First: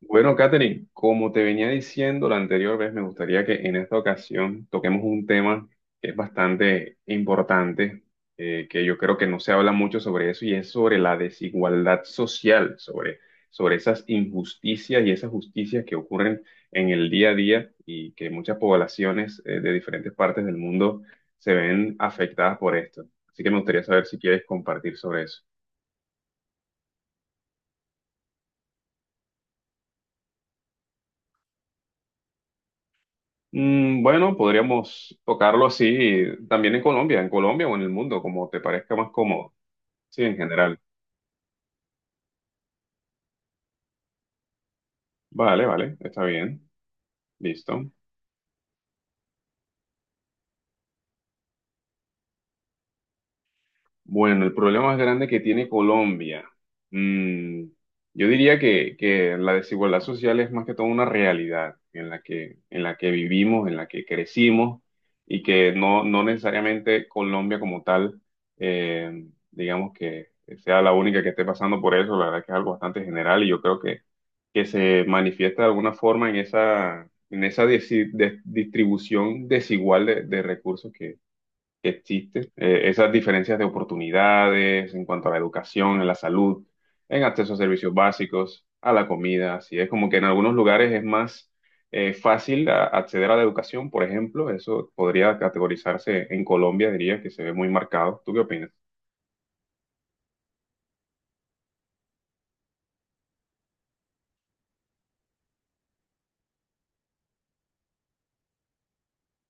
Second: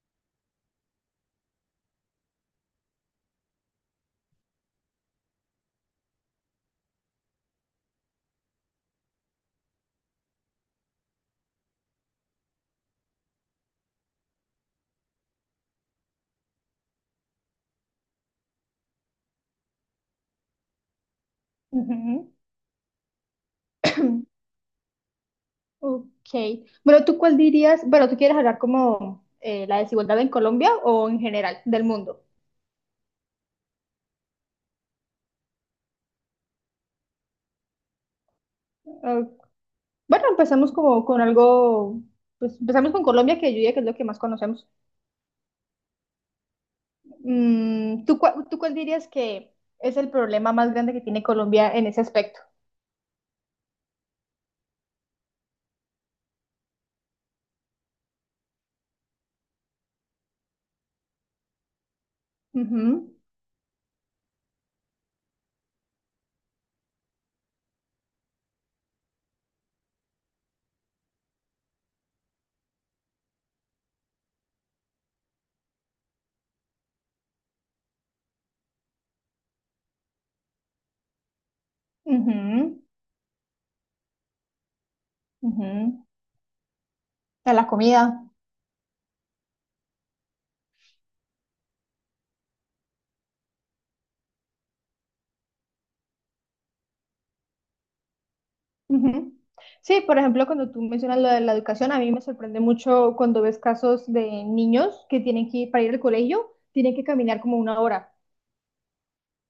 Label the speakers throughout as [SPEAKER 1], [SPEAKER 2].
[SPEAKER 1] Bueno, Katherine, como te venía diciendo la anterior vez, me gustaría que en esta ocasión toquemos un tema que es bastante importante, que yo creo que no se habla mucho sobre eso, y es sobre la desigualdad social, sobre esas injusticias y esas justicias que ocurren en el día a día y que muchas poblaciones, de diferentes partes del mundo se ven
[SPEAKER 2] Ujú.
[SPEAKER 1] afectadas por esto. Así que me gustaría saber si quieres compartir sobre eso.
[SPEAKER 2] Ok. Bueno, ¿tú cuál dirías? Bueno, ¿tú quieres hablar como la desigualdad en Colombia o en general del mundo?
[SPEAKER 1] Bueno, podríamos tocarlo así también en Colombia o en el mundo, como te parezca más
[SPEAKER 2] Ok.
[SPEAKER 1] cómodo. Sí,
[SPEAKER 2] Bueno,
[SPEAKER 1] en
[SPEAKER 2] empezamos
[SPEAKER 1] general.
[SPEAKER 2] como con algo, pues empezamos con Colombia, que yo diría que es lo que más conocemos.
[SPEAKER 1] Vale, vale, está bien. Listo.
[SPEAKER 2] Mm, ¿ tú cuál dirías que es el problema más grande que tiene Colombia en ese aspecto?
[SPEAKER 1] Bueno, el problema más grande que tiene Colombia. mm, yo diría que, la desigualdad social es más que todo una realidad en la que,
[SPEAKER 2] Ujú,
[SPEAKER 1] vivimos, en la que crecimos y que no necesariamente Colombia como tal, digamos que sea la única que esté pasando por eso. La verdad que es algo bastante general y yo creo que se manifiesta de alguna forma en esa, distribución desigual de recursos que, existe.
[SPEAKER 2] ujú,
[SPEAKER 1] Esas diferencias de oportunidades en cuanto a la educación,
[SPEAKER 2] ujú.
[SPEAKER 1] en la salud, en
[SPEAKER 2] A
[SPEAKER 1] acceso a
[SPEAKER 2] la
[SPEAKER 1] servicios
[SPEAKER 2] comida.
[SPEAKER 1] básicos, a la comida, así es como que en algunos lugares es más fácil acceder a la educación, por ejemplo, eso podría categorizarse en Colombia, diría que se ve muy marcado. ¿Tú qué opinas?
[SPEAKER 2] Ujú. Sí, por ejemplo, cuando tú mencionas lo de la educación, a mí me sorprende mucho cuando ves casos de niños que tienen que ir para ir al colegio, tienen que caminar como una hora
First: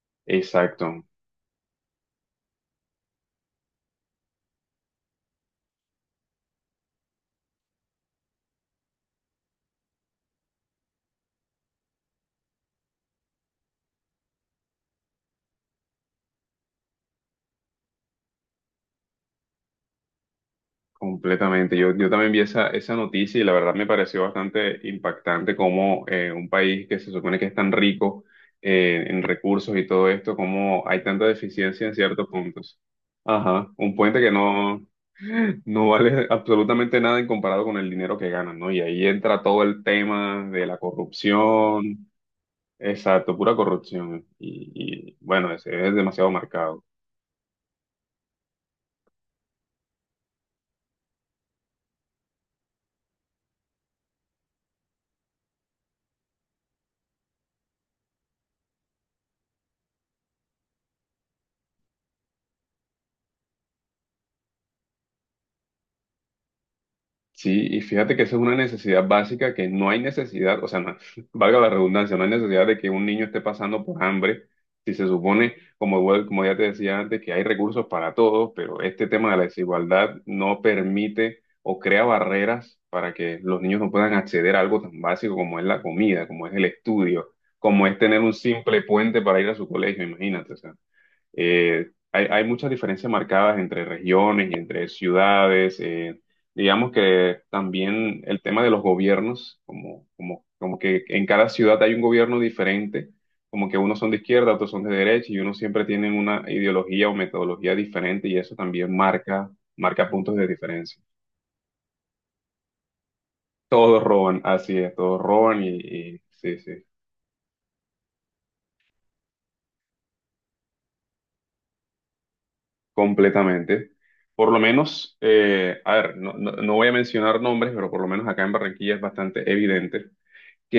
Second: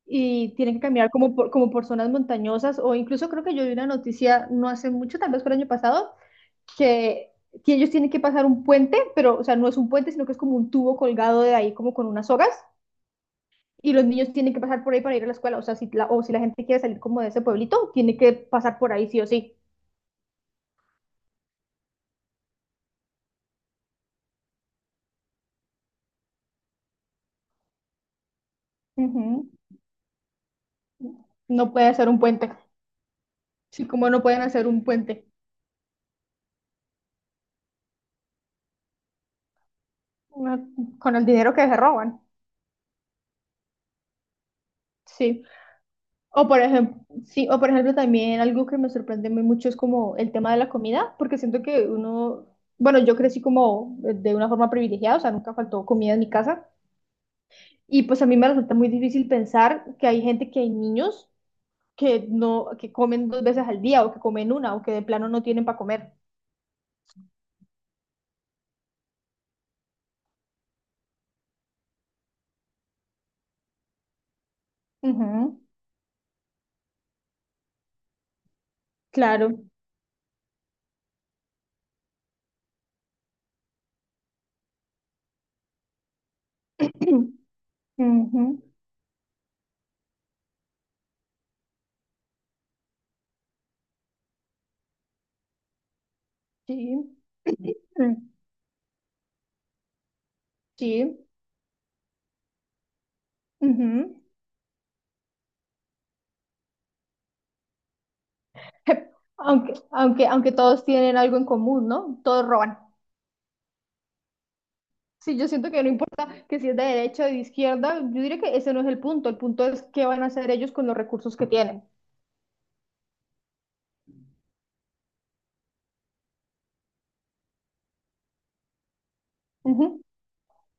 [SPEAKER 2] y tienen que
[SPEAKER 1] Exacto.
[SPEAKER 2] caminar como como por zonas montañosas, o incluso creo que yo vi una noticia no hace mucho, tal vez fue el año pasado, que, que ellos tienen que pasar un puente, pero o sea, no es un puente, sino que es como un tubo colgado de ahí como con unas sogas, y los niños tienen que pasar por ahí para ir a la escuela. O sea, si la gente quiere salir como de ese pueblito, tiene que pasar por ahí sí o sí.
[SPEAKER 1] Completamente. Yo también vi esa noticia y la verdad me pareció bastante impactante cómo un país que se supone que es tan rico en
[SPEAKER 2] Ujú.
[SPEAKER 1] recursos y todo esto, cómo hay tanta
[SPEAKER 2] No
[SPEAKER 1] deficiencia en
[SPEAKER 2] puede ser un
[SPEAKER 1] ciertos
[SPEAKER 2] puente.
[SPEAKER 1] puntos. Ajá,
[SPEAKER 2] Sí,
[SPEAKER 1] un
[SPEAKER 2] como
[SPEAKER 1] puente
[SPEAKER 2] no
[SPEAKER 1] que
[SPEAKER 2] pueden hacer
[SPEAKER 1] no,
[SPEAKER 2] un puente.
[SPEAKER 1] no vale absolutamente nada en comparado con el dinero que ganan, ¿no? Y ahí entra todo el tema
[SPEAKER 2] No,
[SPEAKER 1] de la
[SPEAKER 2] con el dinero que se
[SPEAKER 1] corrupción,
[SPEAKER 2] roban.
[SPEAKER 1] exacto, pura corrupción. Y
[SPEAKER 2] Sí.
[SPEAKER 1] bueno, ese es demasiado
[SPEAKER 2] O por
[SPEAKER 1] marcado.
[SPEAKER 2] ejemplo, sí, o por ejemplo también algo que me sorprende muy mucho es como el tema de la comida, porque siento que uno, bueno, yo crecí como de una forma privilegiada, o sea, nunca faltó comida en mi casa. Y pues a mí me resulta muy difícil pensar que hay gente, que hay niños que no, que comen dos veces al día, o que comen una, o que de plano no tienen para comer.
[SPEAKER 1] Sí, y fíjate que esa es una necesidad básica que no hay necesidad, o sea, valga la redundancia, no hay necesidad de que un niño esté pasando por hambre, si se supone,
[SPEAKER 2] Ujú,
[SPEAKER 1] como, como ya te decía antes, que hay recursos para todos, pero este tema de la
[SPEAKER 2] claro.
[SPEAKER 1] desigualdad no permite o crea barreras para que los niños no puedan acceder a algo tan básico como es la comida, como es el estudio, como es tener un
[SPEAKER 2] Ujú.
[SPEAKER 1] simple puente para ir a su colegio, imagínate, o sea. Hay muchas diferencias marcadas entre regiones y entre ciudades. Digamos
[SPEAKER 2] Sí,
[SPEAKER 1] que también
[SPEAKER 2] mm,
[SPEAKER 1] el tema de los gobiernos, como que en
[SPEAKER 2] sí.
[SPEAKER 1] cada ciudad hay un gobierno diferente, como que unos son de
[SPEAKER 2] Ujú.
[SPEAKER 1] izquierda, otros son de derecha y unos siempre tienen una ideología o metodología diferente y eso también marca, marca puntos de
[SPEAKER 2] Aunque todos
[SPEAKER 1] diferencia.
[SPEAKER 2] tienen algo en común, ¿no? Todos roban.
[SPEAKER 1] Todos roban, así es, todos
[SPEAKER 2] Sí, yo
[SPEAKER 1] roban y,
[SPEAKER 2] siento que no
[SPEAKER 1] y
[SPEAKER 2] importa
[SPEAKER 1] sí,
[SPEAKER 2] que si es de
[SPEAKER 1] sí.
[SPEAKER 2] derecha o de izquierda, yo diría que ese no es el punto. El punto es qué van a hacer ellos con los recursos que tienen.
[SPEAKER 1] Completamente. Por lo menos, a ver, no voy a mencionar nombres, pero por lo menos acá en Barranquilla es bastante
[SPEAKER 2] Ujú,
[SPEAKER 1] evidente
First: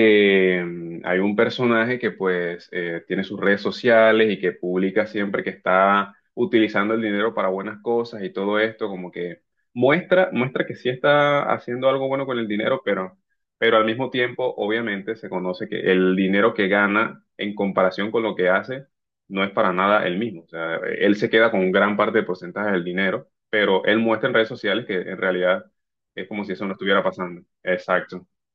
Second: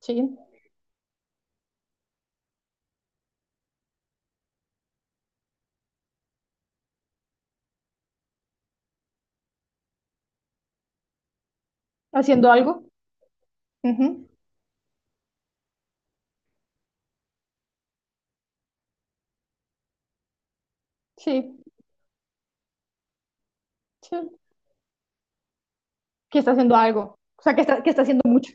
[SPEAKER 2] sí,
[SPEAKER 1] hay un personaje que pues tiene sus redes sociales y que publica siempre que está utilizando el dinero para buenas cosas y todo esto, como que muestra que sí está haciendo algo bueno con el
[SPEAKER 2] haciendo
[SPEAKER 1] dinero,
[SPEAKER 2] algo.
[SPEAKER 1] pero al mismo
[SPEAKER 2] Ujú,
[SPEAKER 1] tiempo obviamente se conoce que el dinero que gana en comparación con lo que hace no es para nada el mismo. O sea, él se queda con
[SPEAKER 2] sí,
[SPEAKER 1] un gran parte del porcentaje del dinero, pero él
[SPEAKER 2] sí,
[SPEAKER 1] muestra en redes sociales que en realidad es
[SPEAKER 2] que
[SPEAKER 1] como si
[SPEAKER 2] está
[SPEAKER 1] eso no
[SPEAKER 2] haciendo
[SPEAKER 1] estuviera
[SPEAKER 2] algo.
[SPEAKER 1] pasando.
[SPEAKER 2] O sea, que está haciendo
[SPEAKER 1] Exacto.
[SPEAKER 2] mucho.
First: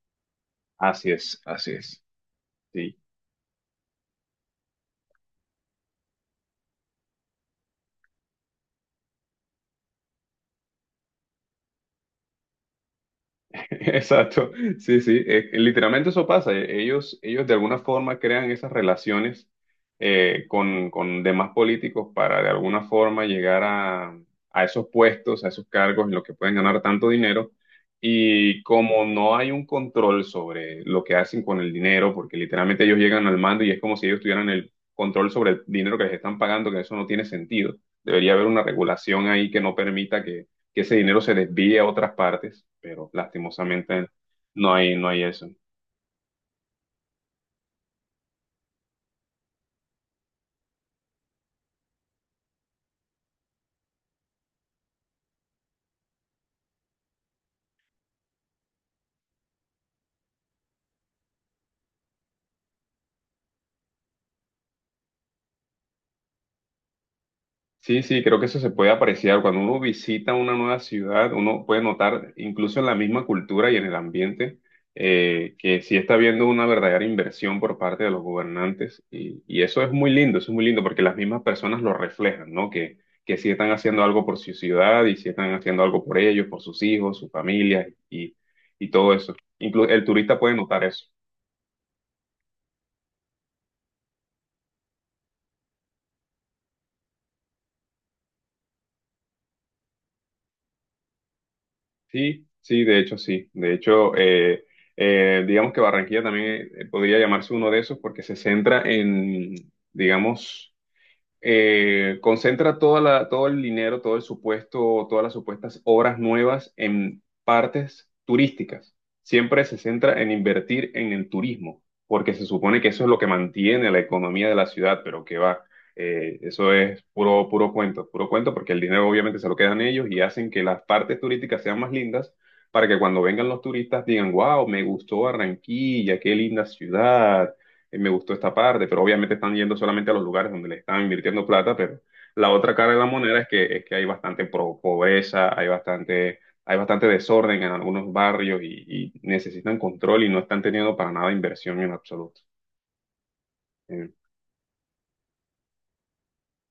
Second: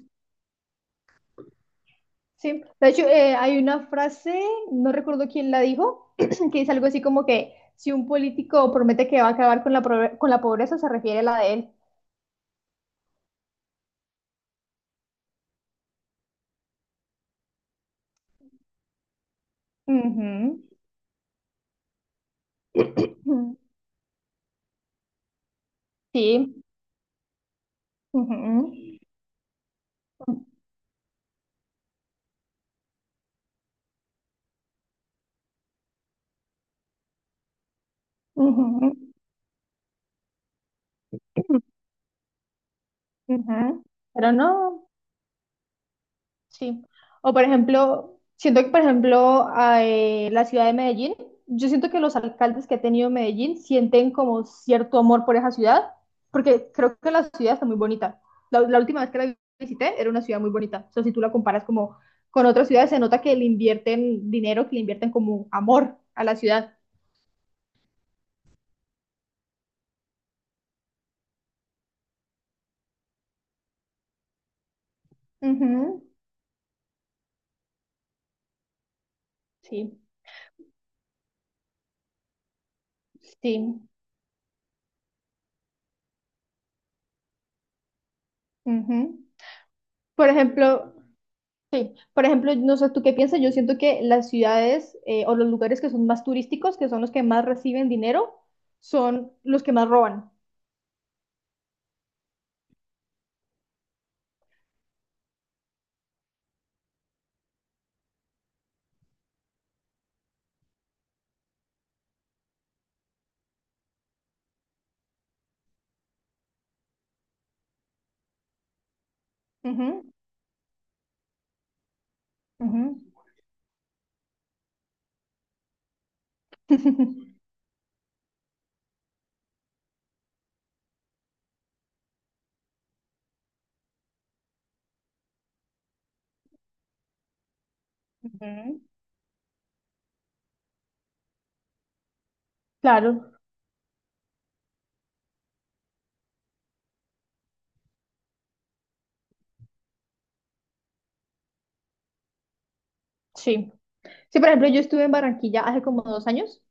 [SPEAKER 1] Así es, así es.
[SPEAKER 2] Sí, de
[SPEAKER 1] Sí,
[SPEAKER 2] hecho, hay una frase, no recuerdo quién la dijo, que dice algo así como que si un político promete que va a acabar con con la pobreza, se refiere a la de él.
[SPEAKER 1] exacto. Sí, sí. Literalmente eso pasa. Ellos de alguna forma crean esas relaciones
[SPEAKER 2] Ujú,
[SPEAKER 1] con demás políticos para de alguna forma
[SPEAKER 2] ujú,
[SPEAKER 1] llegar a, esos puestos, a esos cargos en los que pueden
[SPEAKER 2] sí.
[SPEAKER 1] ganar tanto dinero. Y
[SPEAKER 2] Ujú.
[SPEAKER 1] como no hay un control
[SPEAKER 2] Ujú,
[SPEAKER 1] sobre lo que hacen con el dinero, porque literalmente ellos llegan al mando y es como si ellos tuvieran el control sobre el dinero que les están pagando, que eso no tiene sentido. Debería haber una regulación ahí que no permita que ese dinero se desvíe a otras partes, pero
[SPEAKER 2] ujú.
[SPEAKER 1] lastimosamente
[SPEAKER 2] Pero
[SPEAKER 1] no
[SPEAKER 2] no,
[SPEAKER 1] hay, no hay eso.
[SPEAKER 2] sí. O por ejemplo, siento que por ejemplo a, la ciudad de Medellín, yo siento que los alcaldes que ha tenido Medellín sienten como cierto amor por esa ciudad, porque creo que la ciudad está muy bonita. La última vez que la visité era una ciudad muy bonita. O sea, si tú la comparas como con otras ciudades, se nota que le invierten dinero, que le invierten como amor a la ciudad.
[SPEAKER 1] Sí, sí, creo que eso se puede apreciar. Cuando uno visita una nueva ciudad, uno puede notar, incluso en la misma cultura y en el ambiente, que sí
[SPEAKER 2] Ujú,
[SPEAKER 1] está habiendo una verdadera inversión por parte de los gobernantes. Y eso es
[SPEAKER 2] sí,
[SPEAKER 1] muy lindo, eso es muy lindo porque las mismas personas lo reflejan, ¿no? Que sí están
[SPEAKER 2] sí.
[SPEAKER 1] haciendo algo por su ciudad y sí están haciendo algo por ellos, por sus hijos, sus familias y todo
[SPEAKER 2] Ujú.
[SPEAKER 1] eso. Incluso el
[SPEAKER 2] Por
[SPEAKER 1] turista puede
[SPEAKER 2] ejemplo,
[SPEAKER 1] notar eso.
[SPEAKER 2] Por ejemplo, no sé, ¿tú qué piensas? Yo siento que las ciudades o los lugares que son más turísticos, que son los que más reciben dinero, son los que más roban.
[SPEAKER 1] Sí, sí. De hecho, digamos que Barranquilla también podría llamarse uno de esos porque se centra en, digamos, concentra todo el dinero, todo el supuesto, todas las supuestas obras nuevas en partes turísticas. Siempre se
[SPEAKER 2] Ujú,
[SPEAKER 1] centra en invertir en el turismo, porque se supone que
[SPEAKER 2] ujú.
[SPEAKER 1] eso es lo que mantiene la economía de la ciudad, pero que va, eso es puro cuento, puro cuento, porque el dinero obviamente se lo quedan ellos y hacen que las partes turísticas sean más lindas para que cuando vengan los turistas digan, wow, me gustó Barranquilla, qué linda ciudad. Me gustó esta
[SPEAKER 2] Ujú.
[SPEAKER 1] parte, pero obviamente están yendo solamente a los lugares donde le están invirtiendo plata, pero la otra cara de la
[SPEAKER 2] Claro,
[SPEAKER 1] moneda es que, hay bastante pobreza, hay bastante desorden en algunos barrios y necesitan control y no están teniendo para nada inversión en absoluto.
[SPEAKER 2] sí.
[SPEAKER 1] Eh,
[SPEAKER 2] Sí, por ejemplo, yo estuve en Barranquilla hace como dos años,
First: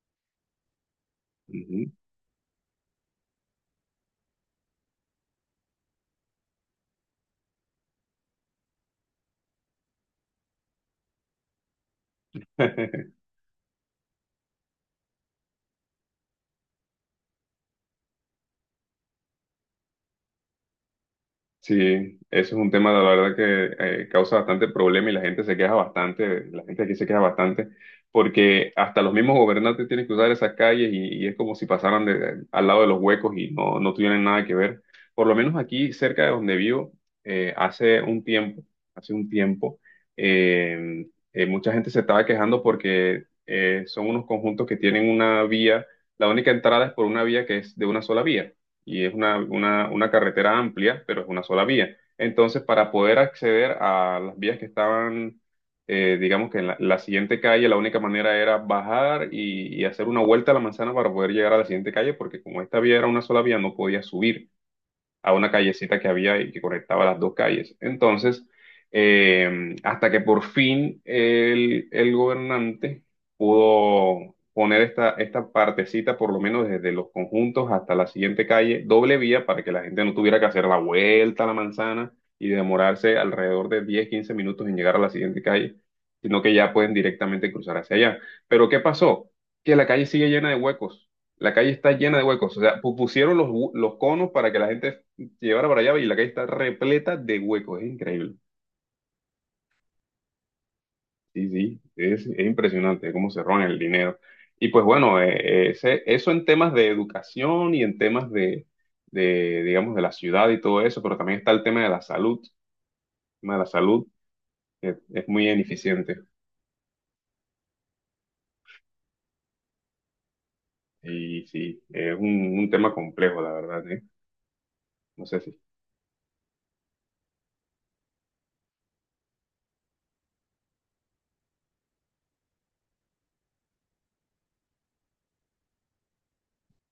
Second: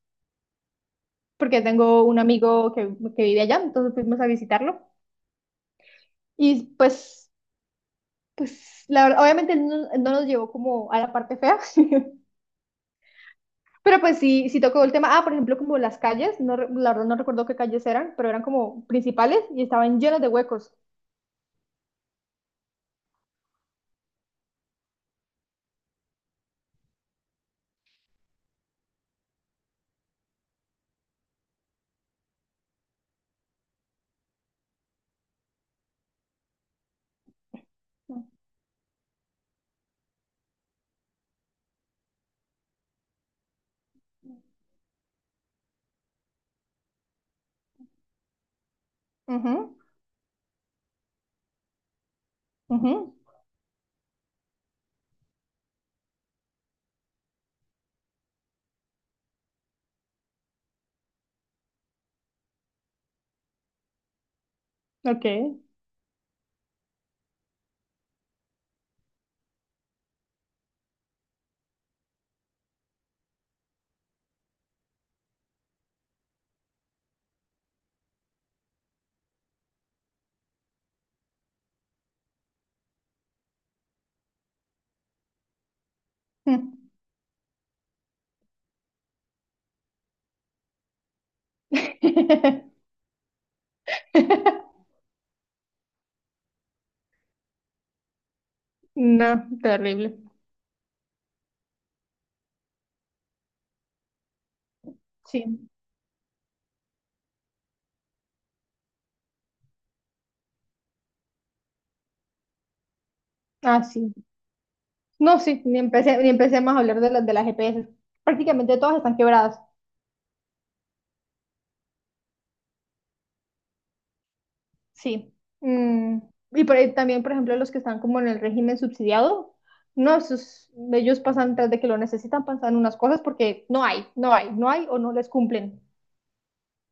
[SPEAKER 2] porque
[SPEAKER 1] Ujú.
[SPEAKER 2] tengo un amigo que vive allá, entonces fuimos a visitarlo. Y pues, pues, la verdad, obviamente él no, no nos llevó como a la parte fea. Pero pues sí, sí tocó el tema. Ah, por ejemplo, como las calles, no, re- la verdad no recuerdo qué calles eran, pero eran como principales y estaban llenas de huecos.
[SPEAKER 1] Sí, eso es un tema, la verdad, que causa bastante problema y la gente se queja bastante, la gente aquí se queja bastante, porque hasta los mismos gobernantes tienen que usar esas calles y es como si pasaran al lado de los huecos y no tuvieran nada que ver. Por lo menos aquí, cerca de donde vivo, eh, hace un tiempo, hace un tiempo, eh, mucha gente se estaba quejando porque son unos conjuntos que tienen una vía, la única entrada es por una vía que es de una sola vía y es una,
[SPEAKER 2] Ujú,
[SPEAKER 1] una, una carretera amplia, pero es una sola vía. Entonces, para
[SPEAKER 2] ujú,
[SPEAKER 1] poder acceder a las vías que estaban, digamos que en la siguiente calle, la única manera era bajar y hacer una vuelta a la manzana para poder llegar a la siguiente calle, porque como esta vía era una sola vía, no podía subir a una
[SPEAKER 2] ok.
[SPEAKER 1] callecita que había y que conectaba las dos calles. Entonces, hasta que por fin el gobernante pudo poner esta partecita, por lo menos desde los conjuntos hasta la siguiente calle, doble vía para que la gente no tuviera que hacer la vuelta a la manzana y demorarse alrededor de 10 a 15 minutos en llegar a la siguiente calle, sino que ya
[SPEAKER 2] Mm.
[SPEAKER 1] pueden directamente cruzar hacia allá. Pero ¿qué pasó? Que la calle sigue llena de huecos. La calle está llena de huecos. O sea, pusieron los conos para que la gente. Sí, ahora para allá y la calle está repleta de huecos, es increíble.
[SPEAKER 2] No, terrible.
[SPEAKER 1] Sí, sí, es impresionante cómo se roban el dinero. Y pues bueno,
[SPEAKER 2] Sí.
[SPEAKER 1] eso en temas de educación y en temas digamos, de la ciudad y todo eso, pero también está el tema de la salud. El tema de la
[SPEAKER 2] Ah,
[SPEAKER 1] salud
[SPEAKER 2] sí.
[SPEAKER 1] es
[SPEAKER 2] No,
[SPEAKER 1] muy
[SPEAKER 2] sí,
[SPEAKER 1] ineficiente
[SPEAKER 2] ni empecé más a hablar de las GPS. Prácticamente todas están quebradas.
[SPEAKER 1] y sí, es un tema complejo, la verdad, ¿eh? No
[SPEAKER 2] Sí.
[SPEAKER 1] sé si.
[SPEAKER 2] Mm, y por ahí también, por ejemplo, los que están como en el régimen subsidiado, no, esos- ellos pasan tras de que lo necesitan, pasan unas cosas porque no hay, no hay, no hay, o no les cumplen.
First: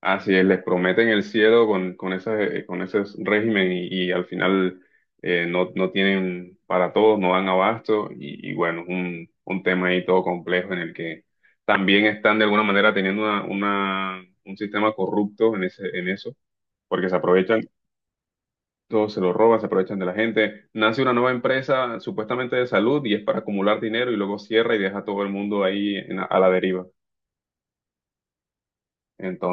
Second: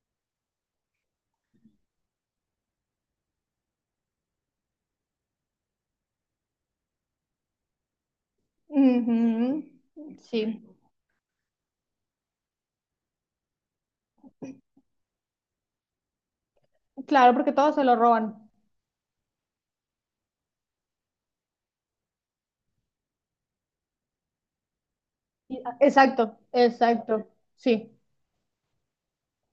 [SPEAKER 1] Así es, les prometen el cielo con ese régimen y al final no tienen para todos, no dan abasto y bueno, un
[SPEAKER 2] Ujú,
[SPEAKER 1] tema ahí todo
[SPEAKER 2] sí,
[SPEAKER 1] complejo en el que también están de alguna manera teniendo un sistema corrupto en eso, porque se
[SPEAKER 2] claro, porque
[SPEAKER 1] aprovechan,
[SPEAKER 2] todos se lo roban.
[SPEAKER 1] todo se lo roban, se aprovechan de la gente. Nace una nueva empresa supuestamente de salud y es para acumular dinero y luego cierra y deja a todo el
[SPEAKER 2] Y-
[SPEAKER 1] mundo
[SPEAKER 2] ah,
[SPEAKER 1] ahí
[SPEAKER 2] exacto,
[SPEAKER 1] a la deriva.
[SPEAKER 2] exacto, sí.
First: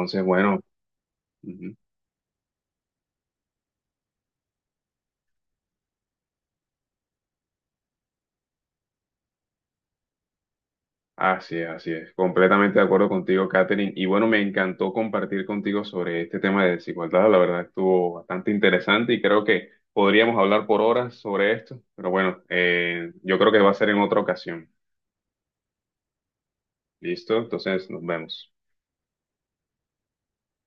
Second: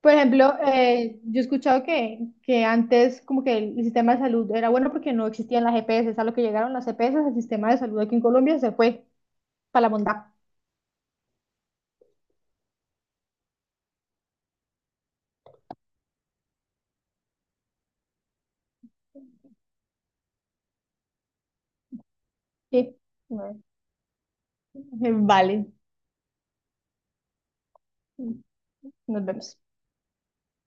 [SPEAKER 2] Por ejemplo,
[SPEAKER 1] bueno.
[SPEAKER 2] yo he
[SPEAKER 1] Ujú.
[SPEAKER 2] escuchado que antes como que el sistema de salud era bueno porque no existían las EPS, a lo que llegaron las EPS, el sistema de salud aquí en Colombia se fue para la bondad.
[SPEAKER 1] Así es, así es. Completamente de acuerdo contigo, Katherine. Y bueno, me encantó compartir contigo sobre este tema de desigualdad. La verdad estuvo bastante interesante y creo que podríamos hablar por horas sobre esto. Pero bueno,
[SPEAKER 2] Sí,
[SPEAKER 1] yo creo que
[SPEAKER 2] bueno,
[SPEAKER 1] va a ser en otra ocasión.
[SPEAKER 2] vale.
[SPEAKER 1] ¿Listo? Entonces, nos vemos.
[SPEAKER 2] Nos vemos.